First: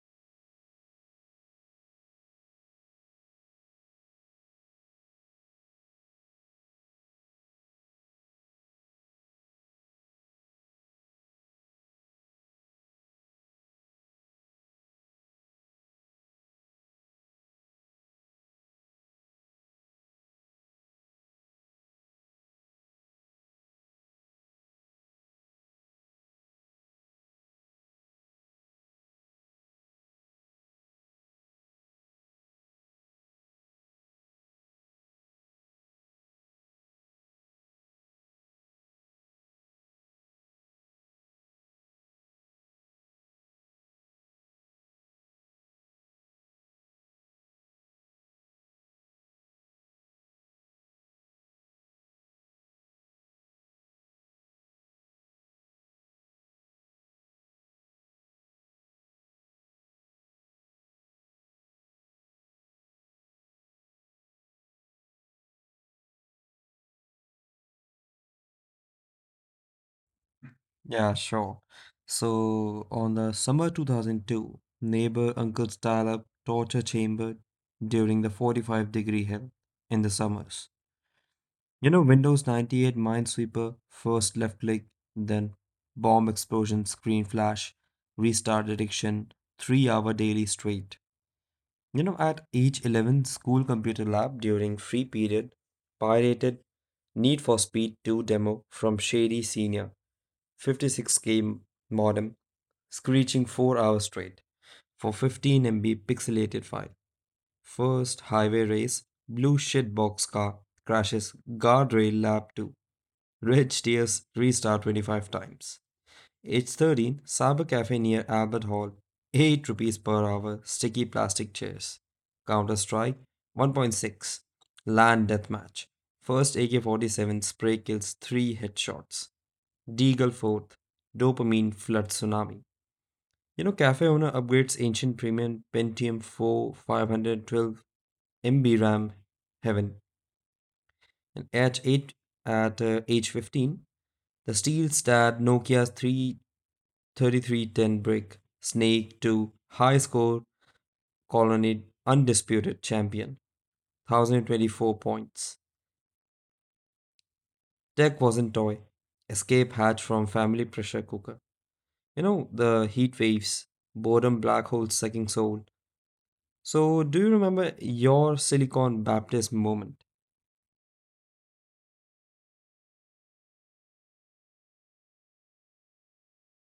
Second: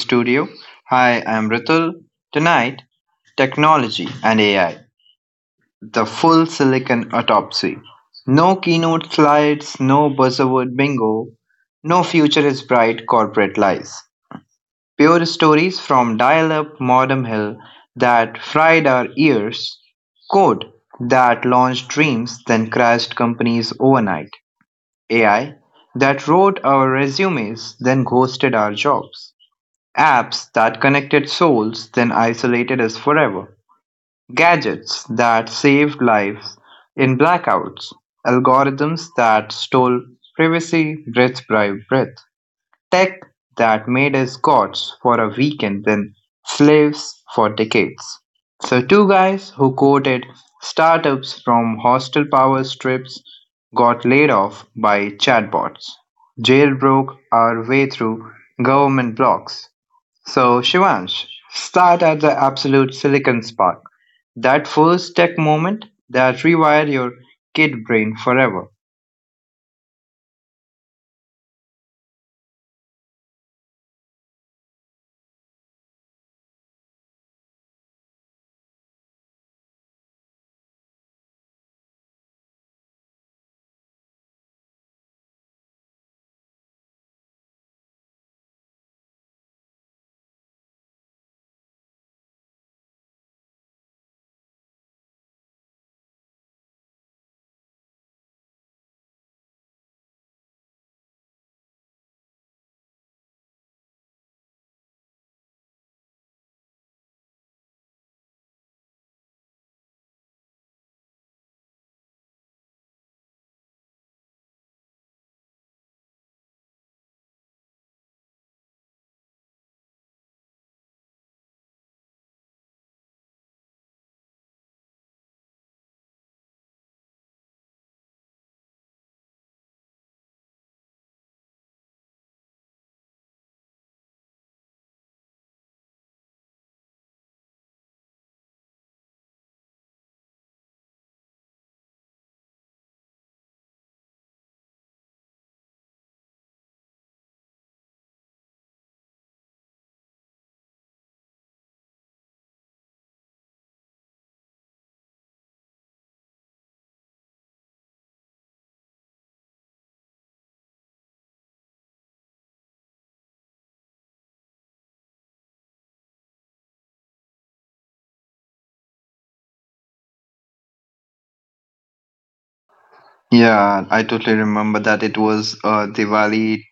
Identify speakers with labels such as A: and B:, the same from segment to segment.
A: studio. Hi, I'm Ritul. Tonight, technology and AI, the full silicon autopsy. No keynote slides, no buzzword bingo, no future is bright corporate lies. Pure stories from dial up Modem Hill that fried our ears, code that launched dreams then crashed companies overnight, AI that wrote our resumes then ghosted our jobs. Apps that connected souls, then isolated us forever. Gadgets that saved lives in blackouts. Algorithms that stole privacy breath by breath. Tech that made us gods for a weekend, then slaves for decades. So, two guys who quoted startups from hostile power strips got laid off by chatbots, jailbroke our way through government blocks, so, Shivansh, start at the absolute silicon spark. That first tech moment that rewired your kid brain forever.
B: Yeah, sure. So on the summer 2002, neighbor uncle's dial up torture chamber during the 45-degree hill in the summers. Windows 98 Minesweeper, first left click, then bomb explosion, screen flash, restart addiction, 3 hour daily straight. At age 11, school computer lab during free period, pirated Need for Speed 2 demo from Shady Senior 56K modem, screeching 4 hours straight for 15 MB pixelated file. First highway race, blue shitbox car crashes guardrail lap 2. Red tears restart 25 times. H 13, cyber cafe near Albert Hall, 8 rupees per hour, sticky plastic chairs. Counter Strike 1.6, land deathmatch. First AK 47 spray kills 3 headshots. Deagle forth, dopamine flood tsunami. Cafe owner upgrades ancient premium Pentium 4 512 MB RAM heaven, and at 8, at age 15, the steel stat Nokia's 33310 brick snake to high score colony undisputed champion 1,024 points. Tech wasn't toy. Escape hatch from family pressure cooker. The heat waves, boredom black hole sucking soul. So, do you remember your Silicon Baptist moment?
A: Yeah, I totally remember that it was Diwali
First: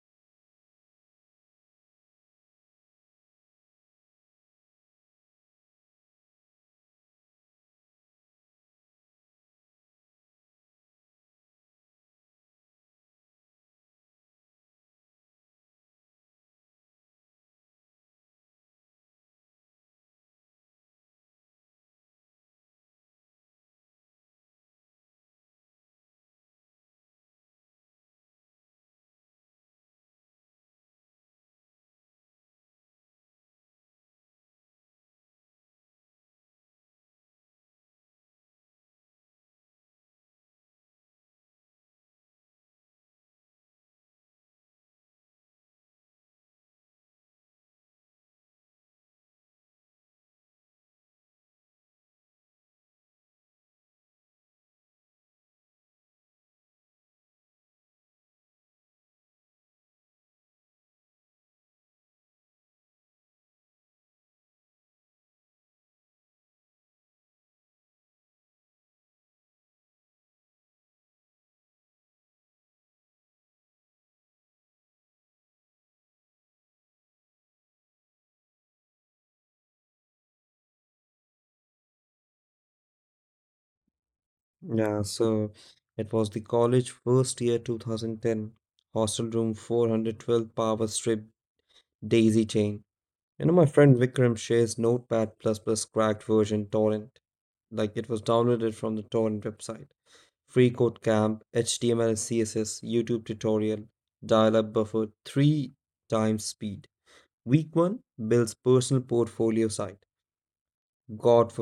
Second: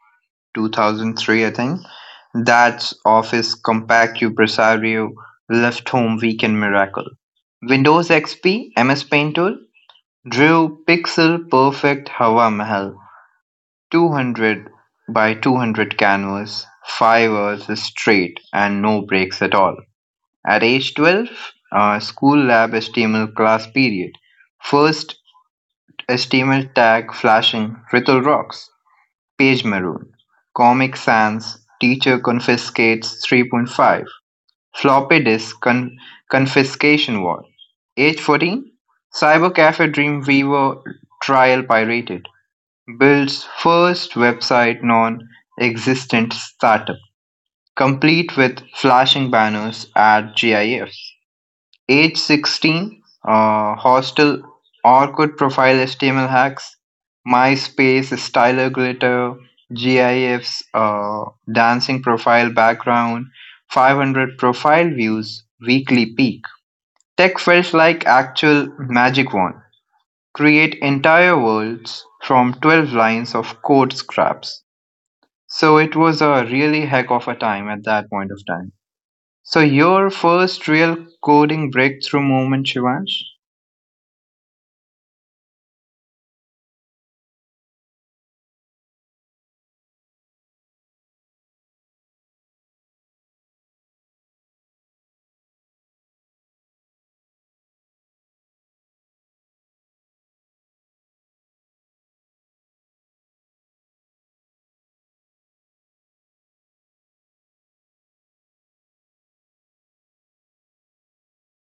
A: 2003, I think. That's office compact impresario left home weekend miracle. Windows XP, MS Paint tool, drew pixel perfect Hawa Mahal. 200 by 200 canvas, 5 hours straight and no breaks at all. At age 12, school lab HTML class period. First HTML tag flashing, Ripple rocks, page maroon, Comic Sans, teacher confiscates 3.5, floppy disk confiscation war. Age 14, Cyber Cafe Dreamweaver trial pirated. Builds first website non-existent startup, complete with flashing banners at GIFs. Age 16, hostel, Orkut profile HTML hacks, MySpace styler glitter, GIFs, dancing profile background, 500 profile views, weekly peak. Tech felt like actual magic wand. Create entire worlds from 12 lines of code scraps. So it was a really heck of a time at that point of time. So your first real coding breakthrough moment, Shivansh?
B: Yeah, so it was the college first year 2010, hostel room 412 power strip daisy chain. My friend Vikram shares Notepad++ Plus plus cracked version torrent. Like it was downloaded from the torrent website. Free code camp, HTML and CSS, YouTube tutorial, dial-up buffer, three times speed. Week one builds personal portfolio site. god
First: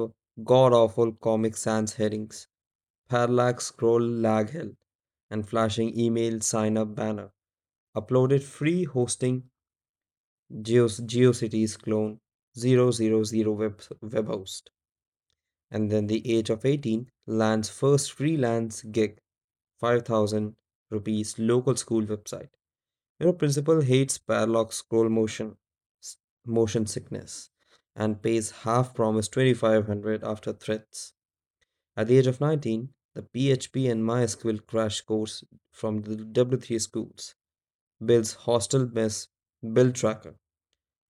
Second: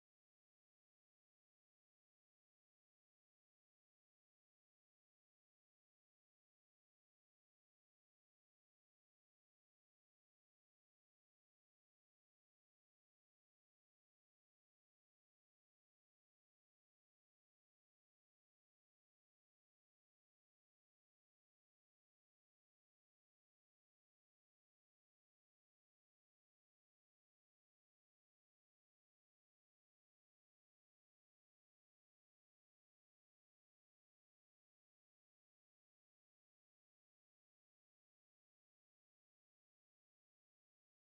B: god awful comic sans headings, parallax scroll lag hell, and flashing email sign up banner. Uploaded free hosting GeoCities clone Zero zero zero web host. And then the age of 18 lands first freelance gig 5,000 rupees local school website. Your principal hates parallax scroll s- motion sickness and pays half promise 2,500 after threats. At the age of 19, the PHP and MySQL crash course from the W3 schools builds hostel mess, build tracker,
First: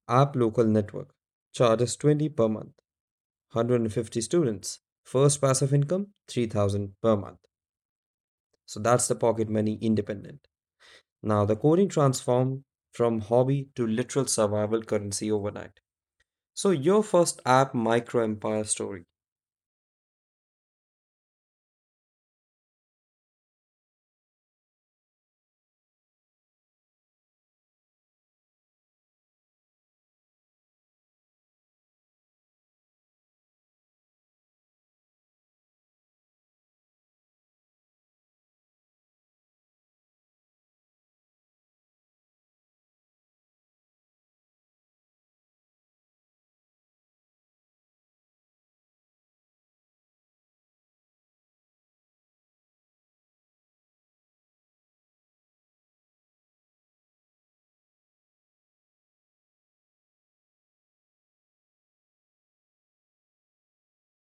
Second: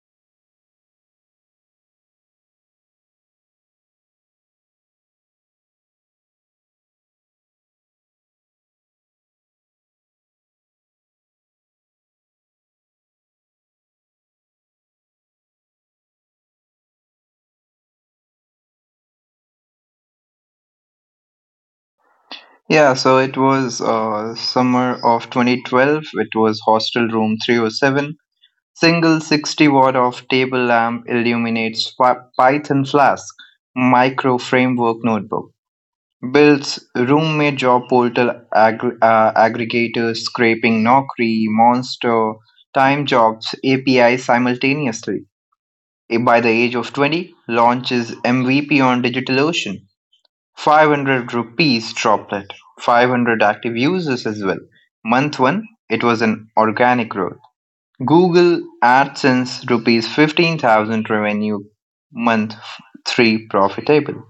B: app local network, charges 20 per month, 150 students, first passive income 3,000 per month. So that's the pocket money independent. Now the coding transformed from hobby to literal survival currency overnight. So your first app micro empire story?
A: Yeah, so it was summer of 2012. It was hostel room 307. Single 60 watt of table lamp illuminates Python Flask micro framework notebook. Builds roommate job portal aggregators, scraping Naukri, Monster, Time Jobs API simultaneously. By the age of 20, launch is MVP on DigitalOcean, 500 rupees droplet, 500 active users as well. Month one, it was an organic growth. Google AdSense rupees 15,000 revenue. Month three, profitable.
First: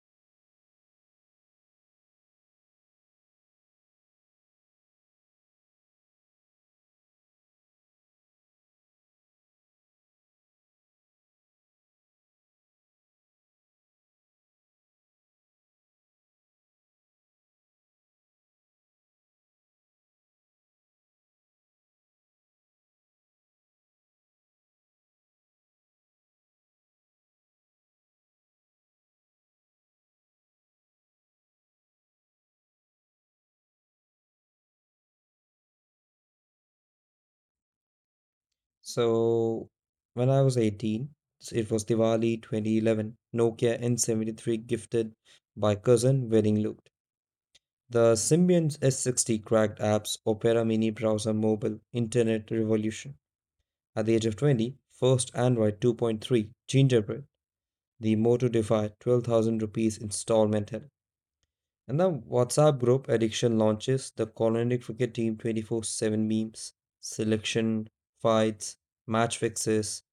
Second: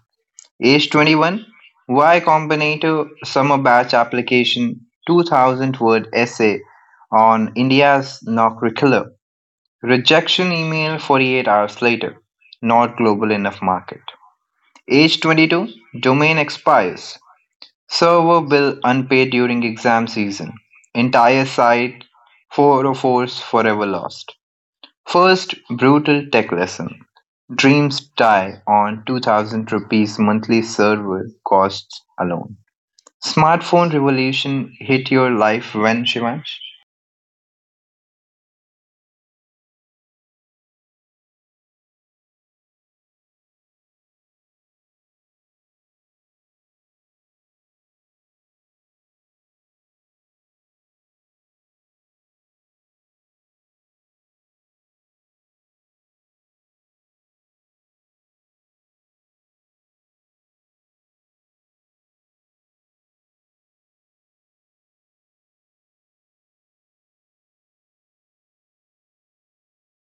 A: Age 21, Y Combinator summer batch application, 2,000 word essay on India's Nocurricular. Rejection email 48 hours later. Not global enough market. Age 22, domain expires. Server bill unpaid during exam season. Entire site 404's forever lost. First brutal tech lesson. Dreams die on 2000 rupees monthly server costs alone. Smartphone revolution hit your life when Shivansh?
B: So when I was 18, it was Diwali 2011, Nokia N73 gifted by cousin wedding looked. The Symbian S60 cracked apps, Opera Mini browser mobile, internet revolution. At the age of 20, first Android 2.3, Gingerbread, the Moto Defy 12,000 rupees installment help. And the WhatsApp group addiction launches, the Colonic Cricket Team 24/7 memes, selection, fights, match fixes.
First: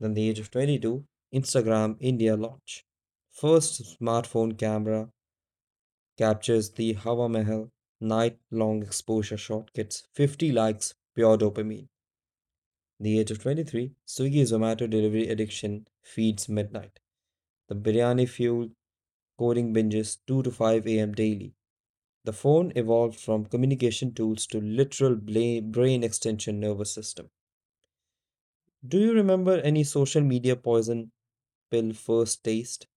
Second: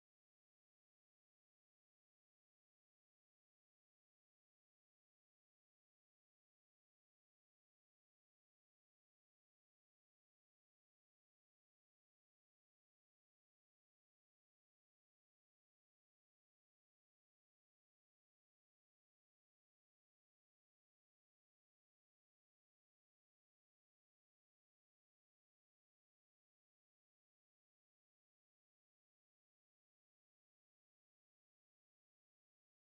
B: Then the age of 22, Instagram India launch. First smartphone camera captures the Hawa Mahal night long exposure shot gets 50 likes pure dopamine. The age of 23, Swiggy Zomato delivery addiction feeds midnight. The biryani fueled coding binges 2 to 5 a.m. daily. The phone evolved from communication tools to literal brain extension nervous system. Do you remember any social media poison pill first taste?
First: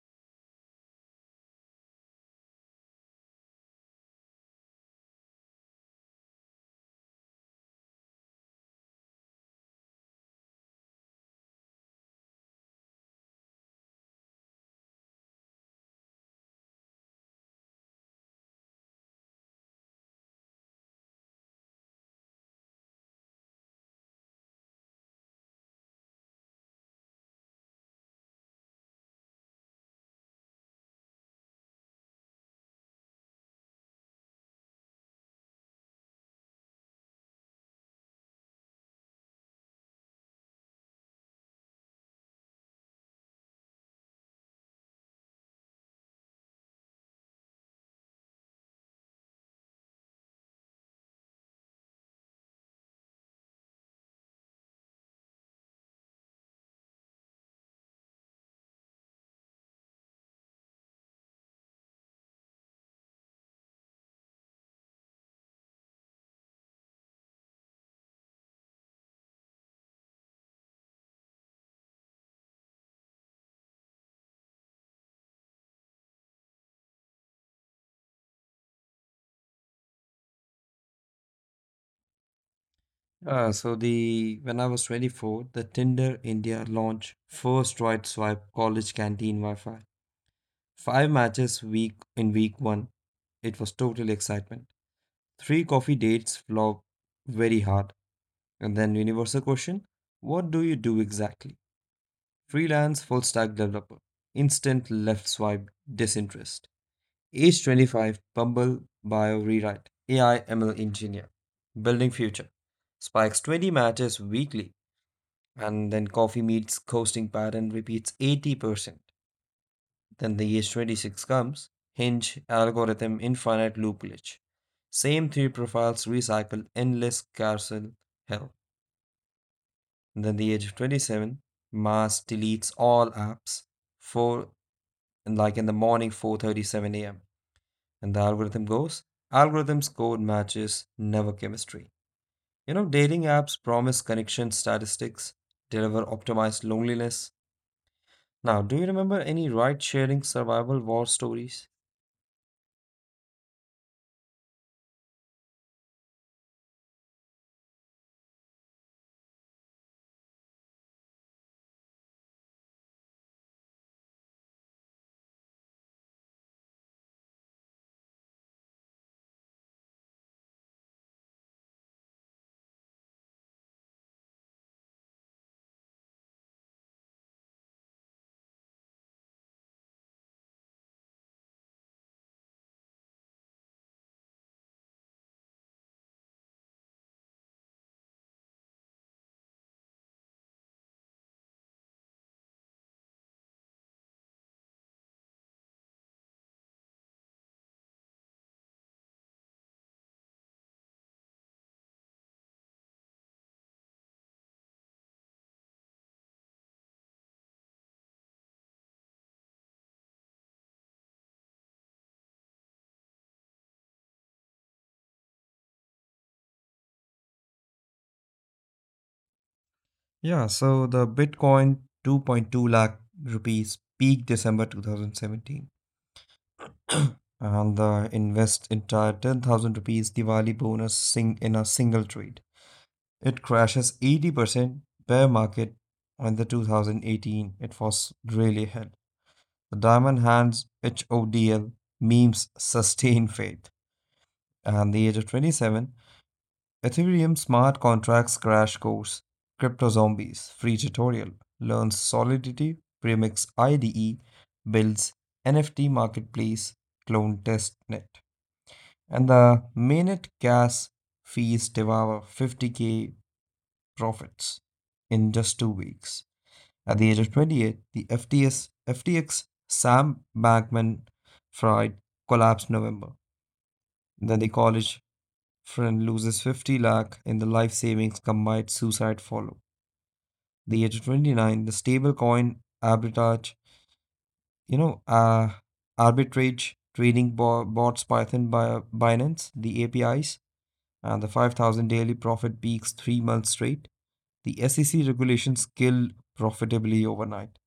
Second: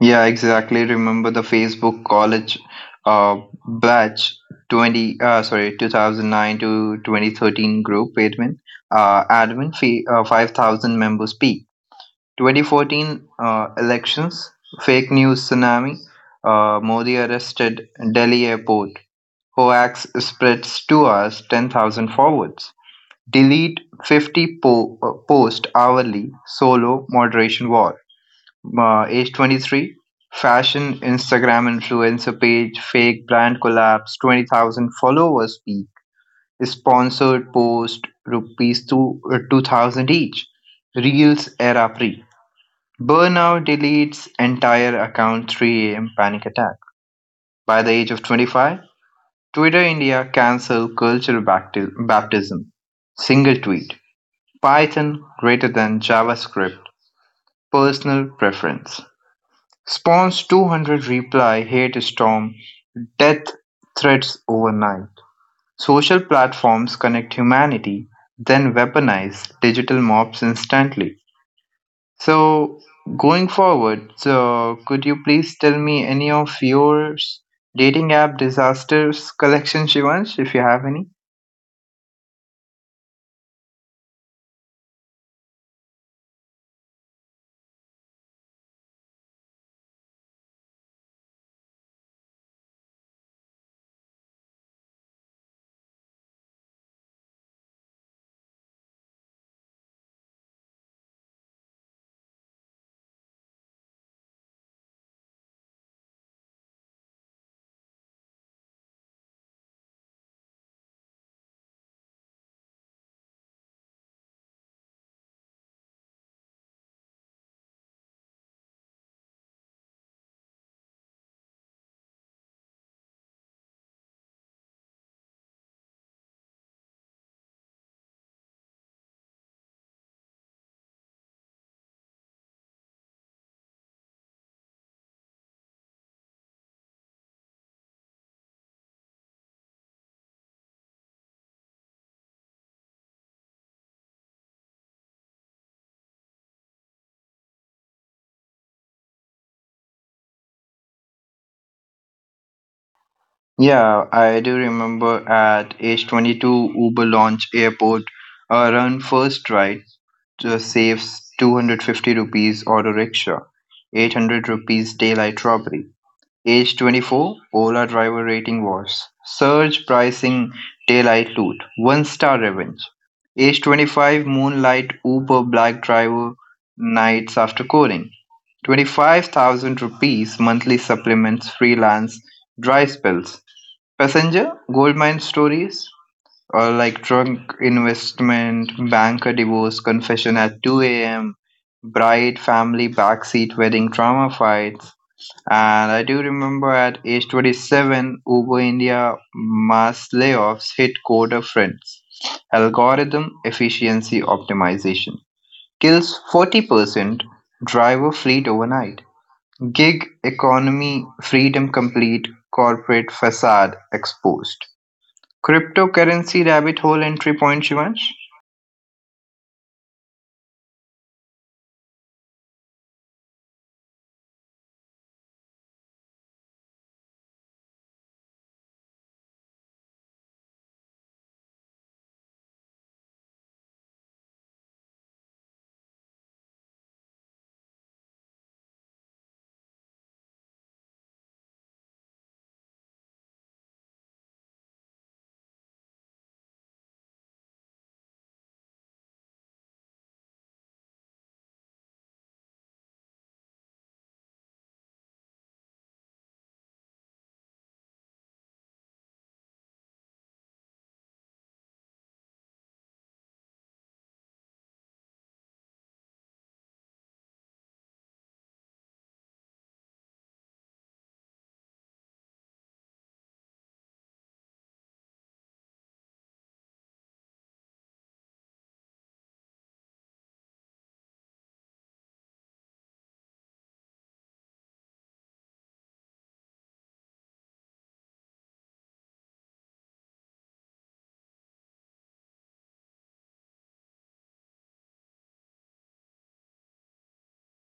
A: Yeah, exactly. Remember the Facebook College uh, batch 2009 to 2013 group admin, admin fee, 5,000 members peak. 2014 elections, fake news tsunami, Modi arrested Delhi airport. Hoax spreads 2 hours, 10,000 forwards. Delete 50 post hourly, solo moderation war. Age 23, fashion Instagram influencer page, fake brand collapse, 20,000 followers peak, sponsored post, rupees 2,000 each, reels era pre. Burnout deletes entire account 3 a.m. panic attack. By the age of 25, Twitter India cancel cultural baptism. Single tweet. Python greater than JavaScript. Personal preference. Spawns 200 reply hate storm death threats overnight. Social platforms connect humanity, then weaponize digital mobs instantly. So, going forward, so could you please tell me any of your dating app disasters collection, Shivansh, if you have any?
B: So the when I was 24, the Tinder India launched first right swipe college canteen Wi-Fi. Five matches week in week one. It was total excitement. Three coffee dates flop very hard. And then universal question, what do you do exactly? Freelance full stack developer. Instant left swipe disinterest. Age 25, Bumble bio rewrite. AI ML engineer. Building future. Spikes 20 matches weekly, and then coffee meets coasting pattern repeats 80%. Then the age 26 comes, hinge, algorithm, infinite loop glitch. Same three profiles recycle endless carousel hell. And then the age of 27, mass deletes all apps for like in the morning 4:37 a.m. And the algorithm goes, algorithms code matches, never chemistry. Dating apps promise connection statistics, deliver optimized loneliness. Now, do you remember any ride sharing survival war stories?
A: Yeah, I do remember at age 22, Uber launch airport run first ride saves 250 rupees auto rickshaw, 800 rupees daylight robbery. Age 24, Ola driver rating was surge pricing daylight loot, one star revenge. Age 25, moonlight Uber black driver nights after coding. 25,000 rupees monthly supplements freelance dry spells. Passenger, Goldmine Stories, or like Drunk Investment, Banker Divorce, Confession at 2 a.m., Bride Family Backseat Wedding Drama Fights. And I do remember at age 27, Uber India mass layoffs hit coder friends. Algorithm efficiency optimization kills 40%, driver fleet overnight. Gig economy freedom complete, corporate facade exposed. Cryptocurrency rabbit hole entry point, Shivansh?
B: Yeah, so the Bitcoin 2.2 lakh rupees peak December 2017. And the invest entire 10,000 rupees Diwali bonus sing in a single trade. It crashes 80% bear market in the 2018. It was really hell. The Diamond Hands HODL memes sustain faith. And the age of 27, Ethereum Smart Contracts Crash Course, Crypto Zombies Free Tutorial, Learns Solidity, Premix IDE, Builds NFT Marketplace, Clone Testnet. And the Mainnet gas fees devour 50k profits in just 2 weeks. At the age of 28, the FTX Sam Bankman Fried collapsed November. Then the college Friend loses 50 lakh in the life savings combined suicide follow. The age of 29, the stable coin you know, uh, arbitrage trading bots Python by Binance, the APIs, and the 5,000 daily profit peaks 3 months straight. The SEC regulations kill profitably overnight.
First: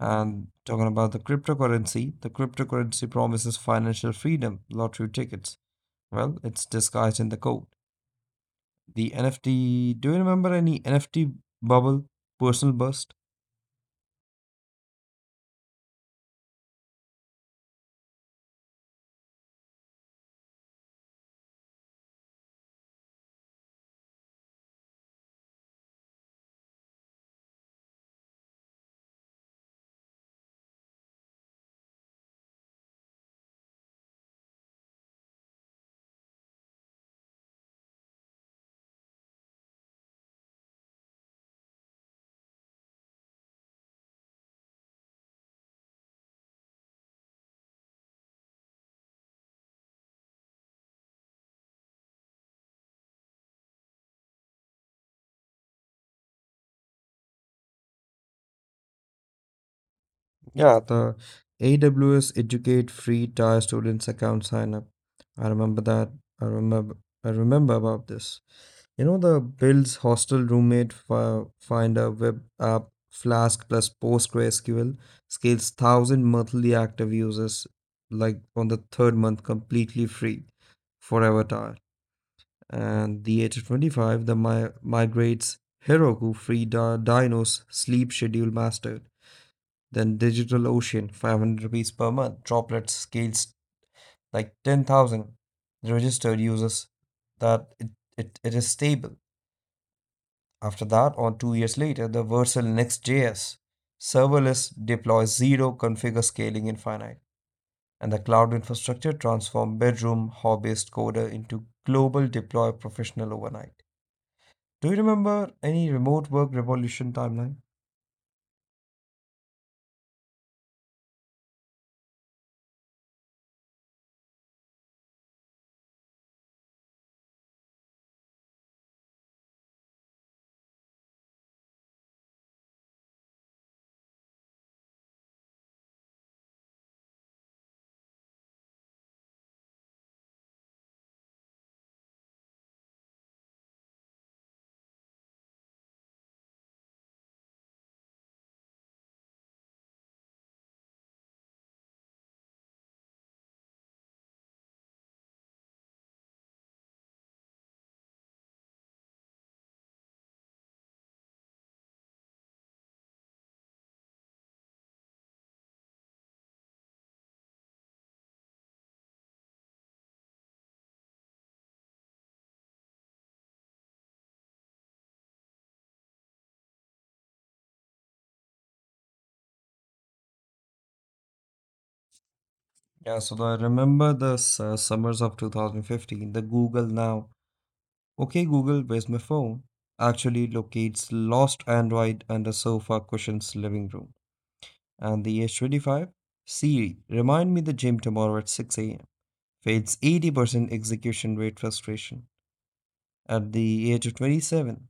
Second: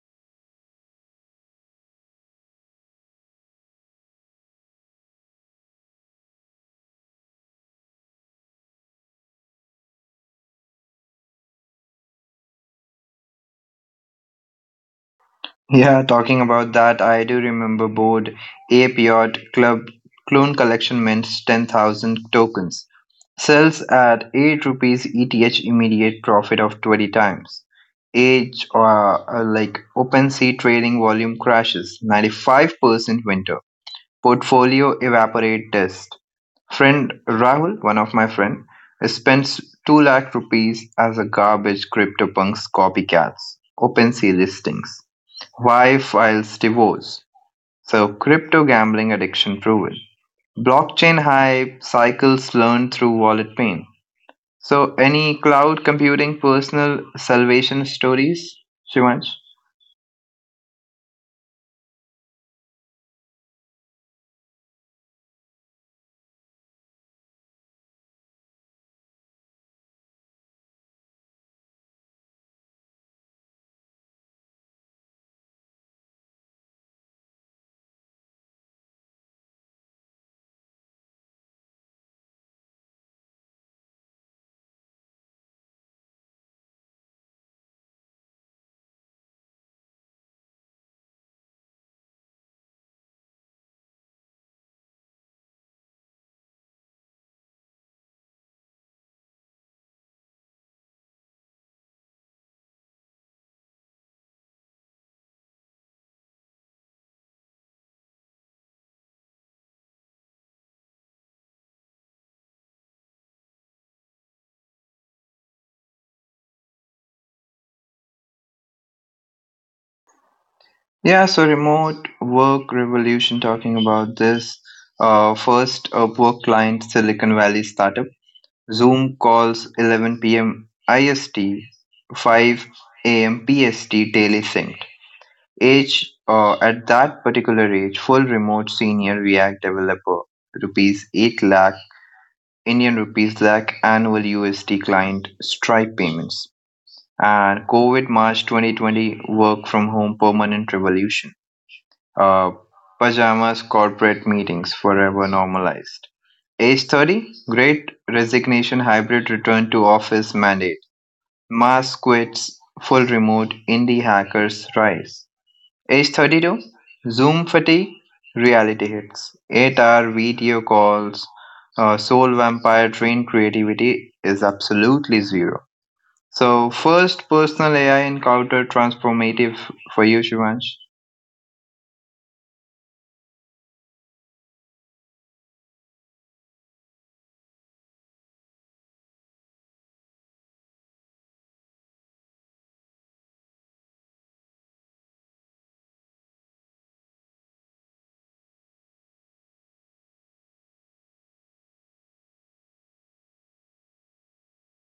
B: And talking about the cryptocurrency, promises financial freedom, lottery tickets. Well, it's disguised in the code. The NFT, do you remember any NFT bubble, personal burst?
A: Yeah, talking about that, I do remember board Ape Yacht Club clone collection mints 10,000 tokens. Sells at 8 rupees ETH immediate profit of 20 times. Age or Like OpenSea trading volume crashes 95% winter. Portfolio evaporate test: Friend Rahul, one of my friend, spends 2 lakh rupees as a garbage CryptoPunks copycats, OpenSea listings. Why files divorce? So crypto gambling addiction proven. Blockchain hype cycles learned through wallet pain. So any cloud computing personal salvation stories, Shivansh?
B: Yeah, the AWS Educate free tier students account sign up. I remember that. I remember. I remember about this. You know the Bill's hostel roommate finder web app Flask plus PostgreSQL scales thousand monthly active users like on the third month completely free forever tier. And the age of 25, the migrates Heroku Free Dino's Sleep Schedule Mastered, then Digital Ocean, 500 rupees per month, Droplet scales like 10,000 registered users that it is stable. After that, or 2 years later, the Versal Next.js serverless deploys zero configure scaling infinite, and the cloud infrastructure transforms bedroom hobbyist coder into global deploy professional overnight. Do you remember any remote work revolution timeline?
A: Yeah, so remote work revolution talking about this. First, up work client Silicon Valley startup. Zoom calls 11 p.m. IST, 5 a.m. PST daily synced. Age at that particular age, full remote senior React developer, rupees 8 lakh, Indian rupees lakh annual USD client Stripe payments. And COVID March 2020 work from home permanent revolution, uh, pajamas, corporate meetings, forever normalized. Age 30, great resignation, hybrid return to office mandate, mass quits, full remote, indie hackers rise. Age 32, Zoom fatigue, reality hits, 8-hour video calls, soul vampire trained creativity is absolutely zero. So, first personal AI encounter transformative for you, Shivansh?
B: Yeah, so I remember the summers of 2015, the Google Now. Okay, Google, where's my phone? Actually locates lost Android under sofa cushion's living room. And the H25, Siri, remind me the gym tomorrow at 6 a.m. Fails 80% execution rate frustration at the age of 27.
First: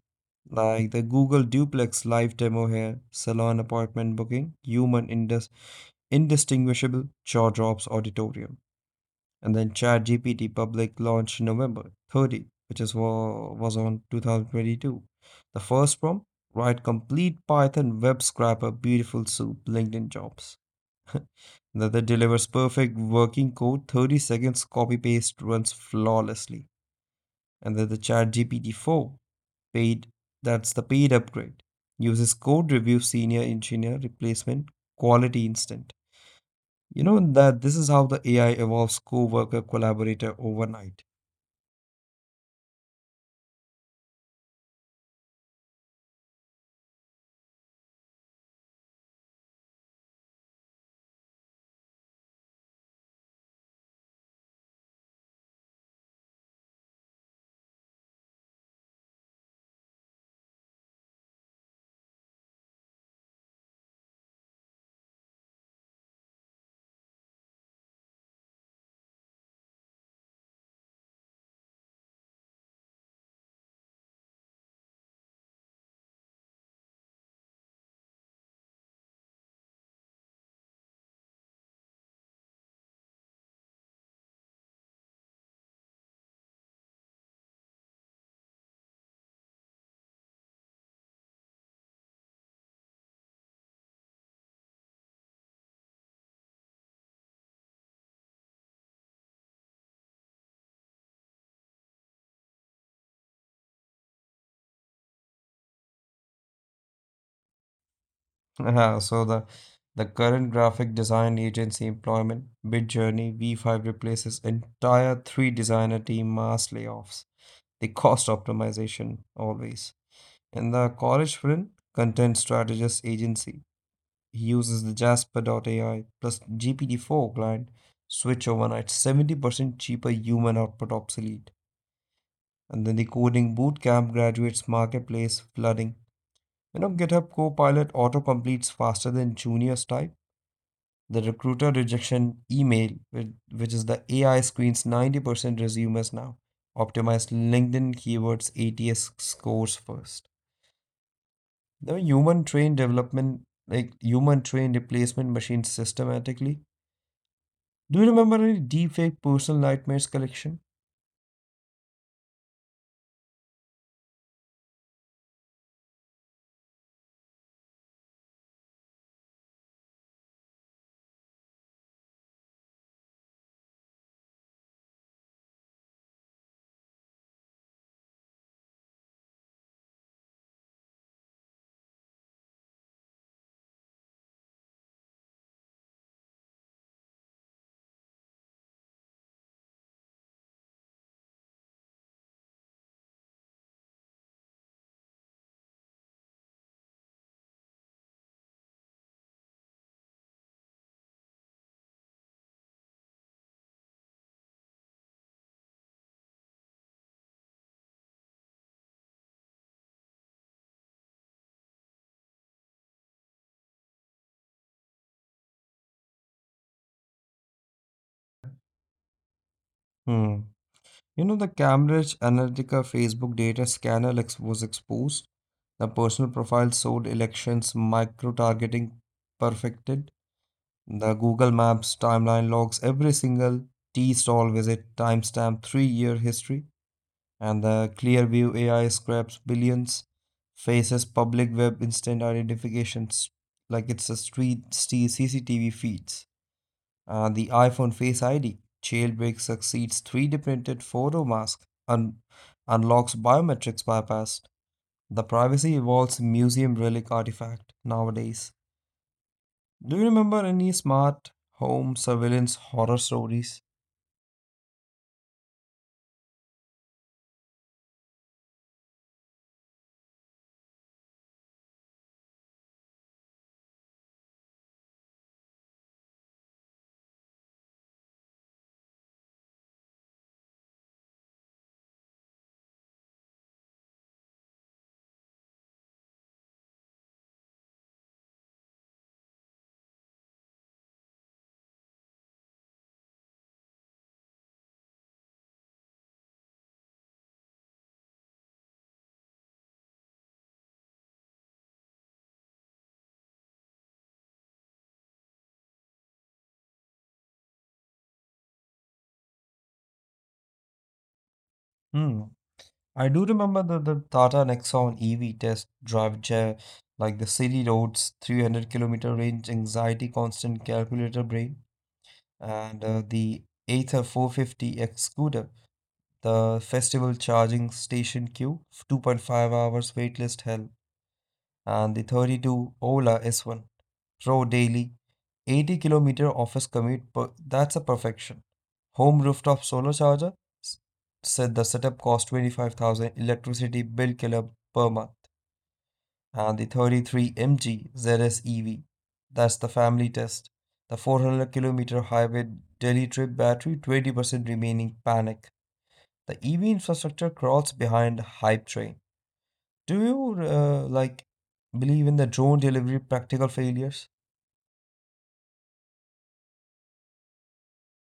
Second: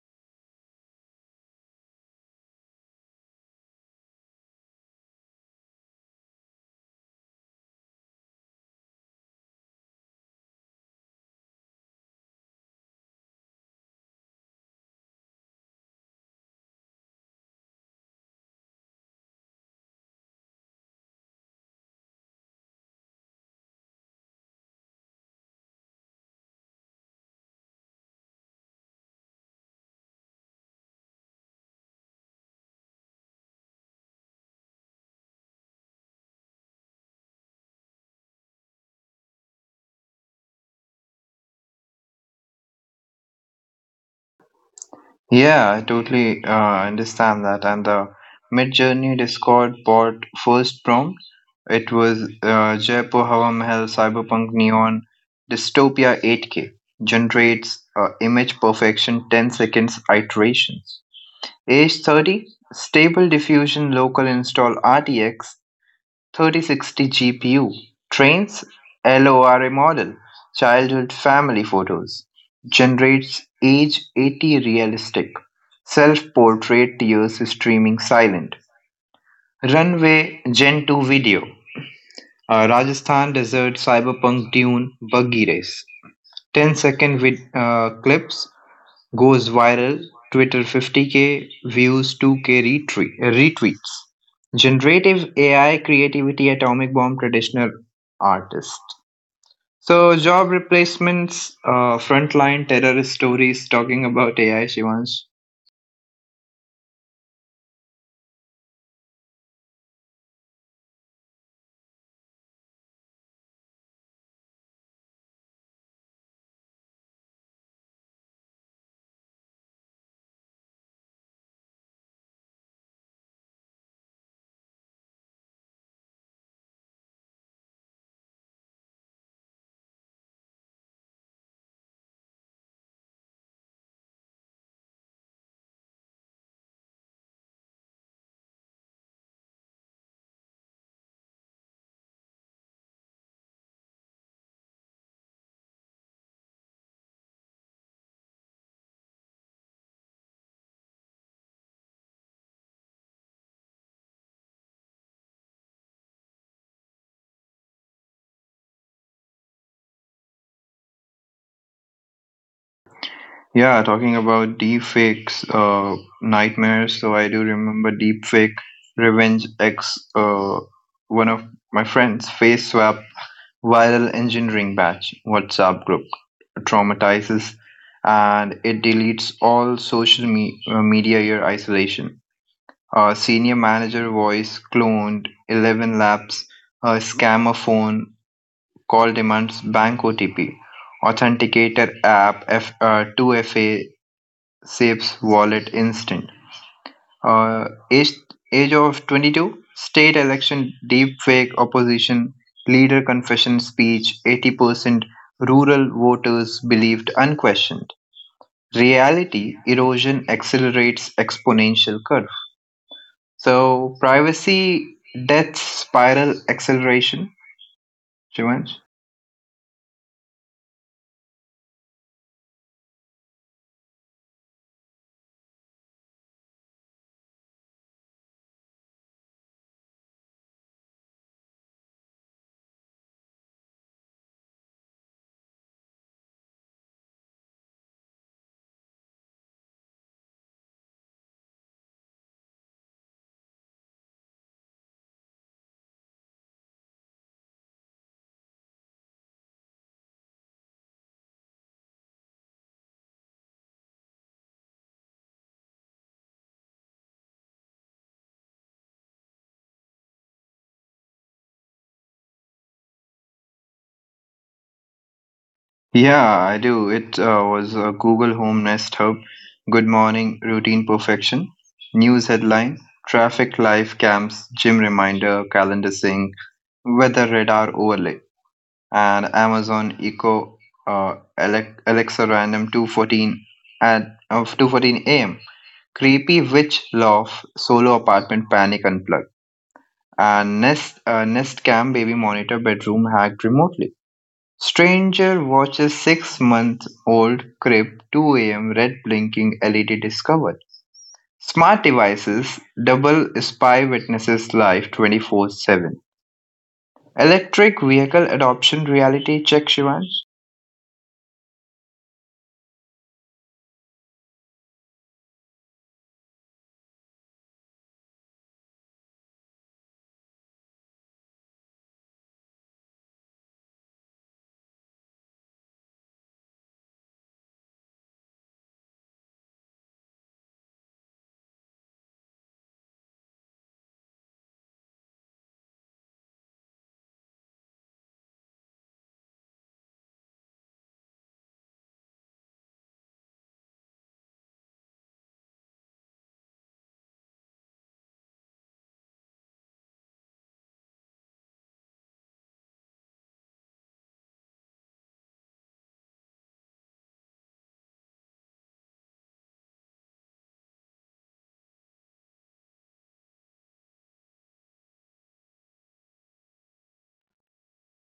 B: Like the Google duplex live demo here, salon apartment booking, human indistinguishable jaw drops auditorium. And then ChatGPT public launch November 30, which was on 2022. The first prompt, write complete Python web scraper, beautiful soup, LinkedIn jobs. That it delivers perfect working code, 30 seconds copy paste runs flawlessly. And then the chat GPT 4 paid, that's the paid upgrade, uses code review senior engineer replacement quality instant. You know that this is how the ai evolves co-worker collaborator overnight.
A: Yeah, I totally understand that. And the Midjourney Discord bot first prompt, it was Jaipur Hawa Mahal Cyberpunk Neon Dystopia 8K generates image perfection 10 seconds iterations. Age 30, stable diffusion local install RTX 3060 GPU, trains LoRa model, childhood family photos, generates age 80 realistic, self-portrait tears streaming silent, runway Gen 2 video, a Rajasthan desert cyberpunk dune buggy race, 10 second clips goes viral, Twitter 50K views, 2K retweets. Generative AI creativity atomic bomb traditional artist. So job replacements, frontline terror stories talking about AI, Shivansh.
B: Haha, so the current graphic design agency employment bid journey v5 replaces entire three designer team mass layoffs, the cost optimization always. And the college friend content strategist agency, he uses the Jasper.ai plus GPT-4 client switch overnight, 70% cheaper, human output obsolete. And then the coding bootcamp graduates marketplace flooding. GitHub Copilot auto completes faster than juniors type. The recruiter rejection email, which is the AI screens 90% resumes now. Optimize LinkedIn keywords ATS scores first. The human trained development, like human trained replacement machines systematically. Do you remember any deepfake personal nightmares collection?
A: Yeah, talking about deepfakes, nightmares. So I do remember deepfake revenge X. One of my friends face swap Viral Engineering Batch WhatsApp group traumatizes and it deletes all social media year isolation. A senior manager voice cloned 11 laps, a scammer phone call demands bank OTP, authenticator app 2FA saves wallet instant. Uh, age, age of 22, state election, deepfake opposition, leader confession speech, 80% rural voters believed unquestioned. Reality erosion accelerates exponential curve. So privacy death spiral acceleration, Shivansh.
B: Hmm. You know, the Cambridge Analytica Facebook data scanner was exposed. The personal profile sold elections, micro targeting perfected. The Google Maps timeline logs every single tea stall visit, timestamp, 3 year history. And the Clearview AI scraps billions, faces public web instant identifications like it's a street CCTV feeds. The iPhone Face ID jailbreak succeeds 3D printed photo mask and unlocks biometrics bypass. The privacy evolves museum relic artifact nowadays. Do you remember any smart home surveillance horror stories?
A: Yeah, I do. It was a Google Home Nest Hub. Good morning, routine perfection. News headline, traffic live camps, gym reminder, calendar sync, weather radar overlay, and Amazon Echo Alexa Random 214 at of 214 a.m. Creepy Witch Love Solo Apartment Panic Unplugged and Nest Cam Baby Monitor Bedroom Hacked Remotely. Stranger watches 6-month-old crib 2 a.m. red blinking LED discovered. Smart devices double spy witnesses live 24/7. Electric vehicle adoption reality check Shivan.
B: Hmm. I do remember the Tata Nexon EV test drive chair, like the city roads, 300-kilometer range, anxiety, constant calculator brain, and the Aether 450X scooter the festival charging station queue, 2.5 hours waitlist hell, and the 32 Ola S1 Pro daily, 80-kilometer office commute. Per, that's a perfection. Home rooftop solar charger s- said the setup cost 25,000 electricity bill killer per month, and the 33 MG ZS EV. That's the family test. The 400-kilometer highway Delhi trip battery 20% remaining panic. The EV infrastructure crawls behind hype train. Do you like believe in the drone delivery practical failures?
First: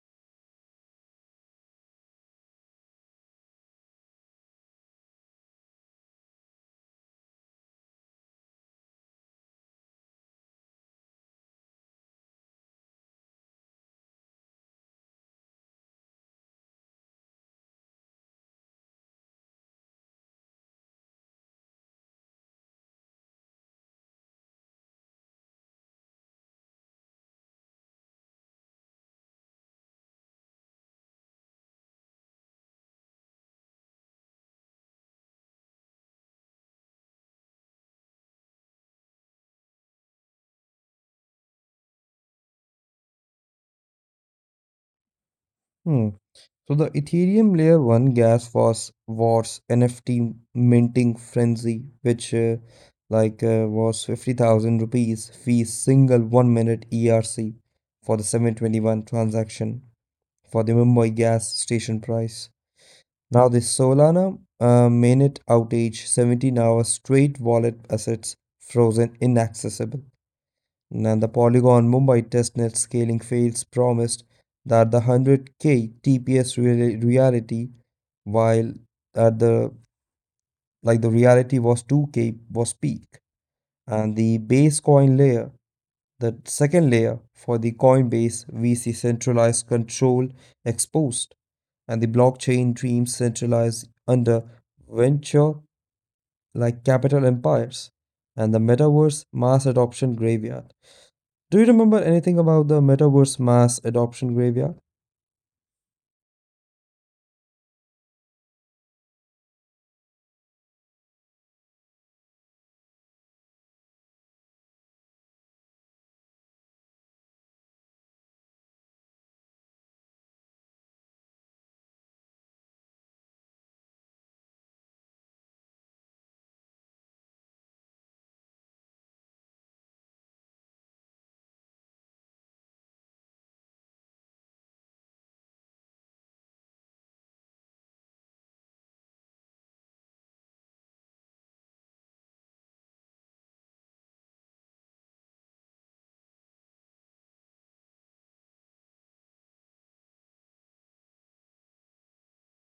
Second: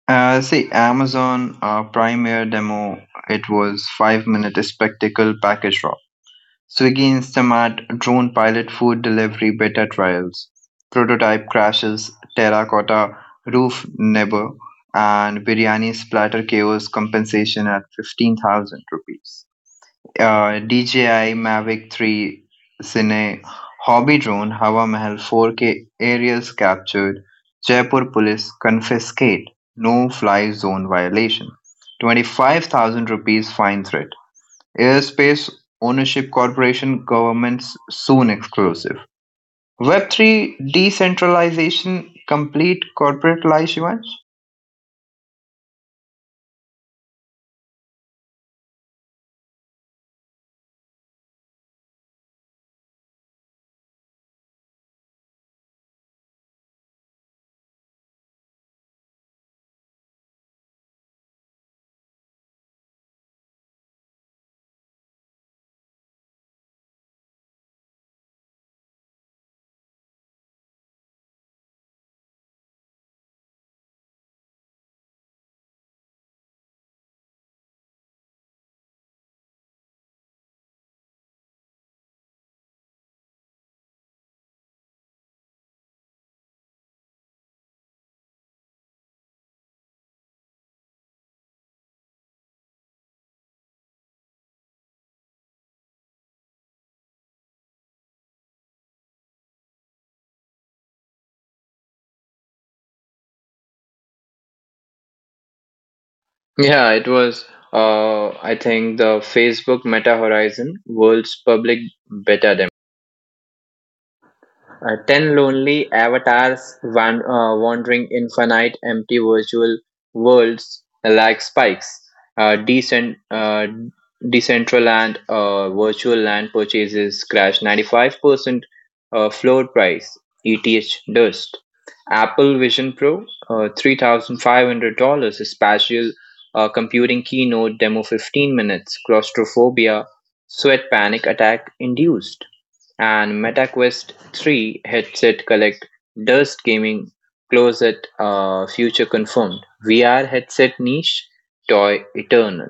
A: See Amazon Prime Air demo. It was 5 minute spectacle package raw. Swiggy instamart drone pilot food delivery beta trials, prototype crashes, terracotta roof neighbor, and biryani splatter chaos compensation at 15,000 rupees. DJI Mavic 3 Cine hobby drone Hawa Mahal 4K aerials captured, Jaipur police confiscate no fly zone violation. 25,000 rupees fine threat. Airspace Ownership Corporation governments soon exclusive. Web three decentralization complete corporate life events?
B: Hmm. So the Ethereum layer 1 gas was wars NFT minting frenzy, which like was 50,000 rupees fee single 1 minute ERC for the 721 transaction for the Mumbai gas station price. Now, the Solana mainnet outage, 17 hours straight wallet assets frozen inaccessible. And the Polygon Mumbai testnet scaling fails promised that the 100k TPS reality, while at the like the reality was 2k was peak. And the base coin layer, the second layer for the Coinbase, we see centralized control exposed, and the blockchain dreams centralized under venture capital empires, and the metaverse mass adoption graveyard. Do you remember anything about the metaverse mass adoption graveyard?
A: Yeah, it was, I think, the Facebook Meta Horizon World's Public Beta. Ten lonely avatars wandering infinite empty virtual worlds like spikes. Decent, decentral and Virtual land purchases crash 95%, floor price, ETH dust. Apple Vision Pro, $3,500, spatial computing keynote demo 15 minutes, claustrophobia, sweat panic attack induced and MetaQuest 3 headset collect Dust Gaming Closet, Future Confirmed VR headset niche toy eternal.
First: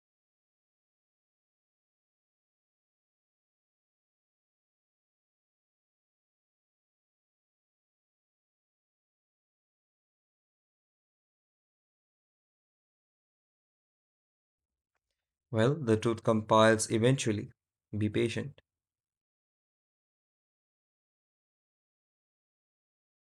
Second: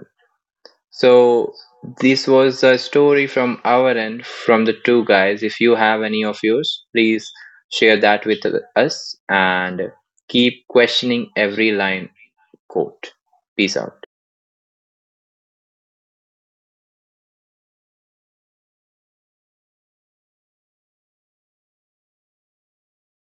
A: So this was a story from our end from the two guys. If you have any of yours, please share that with us and keep questioning every line quote. Peace out.
B: Well, the truth compiles eventually. Be patient.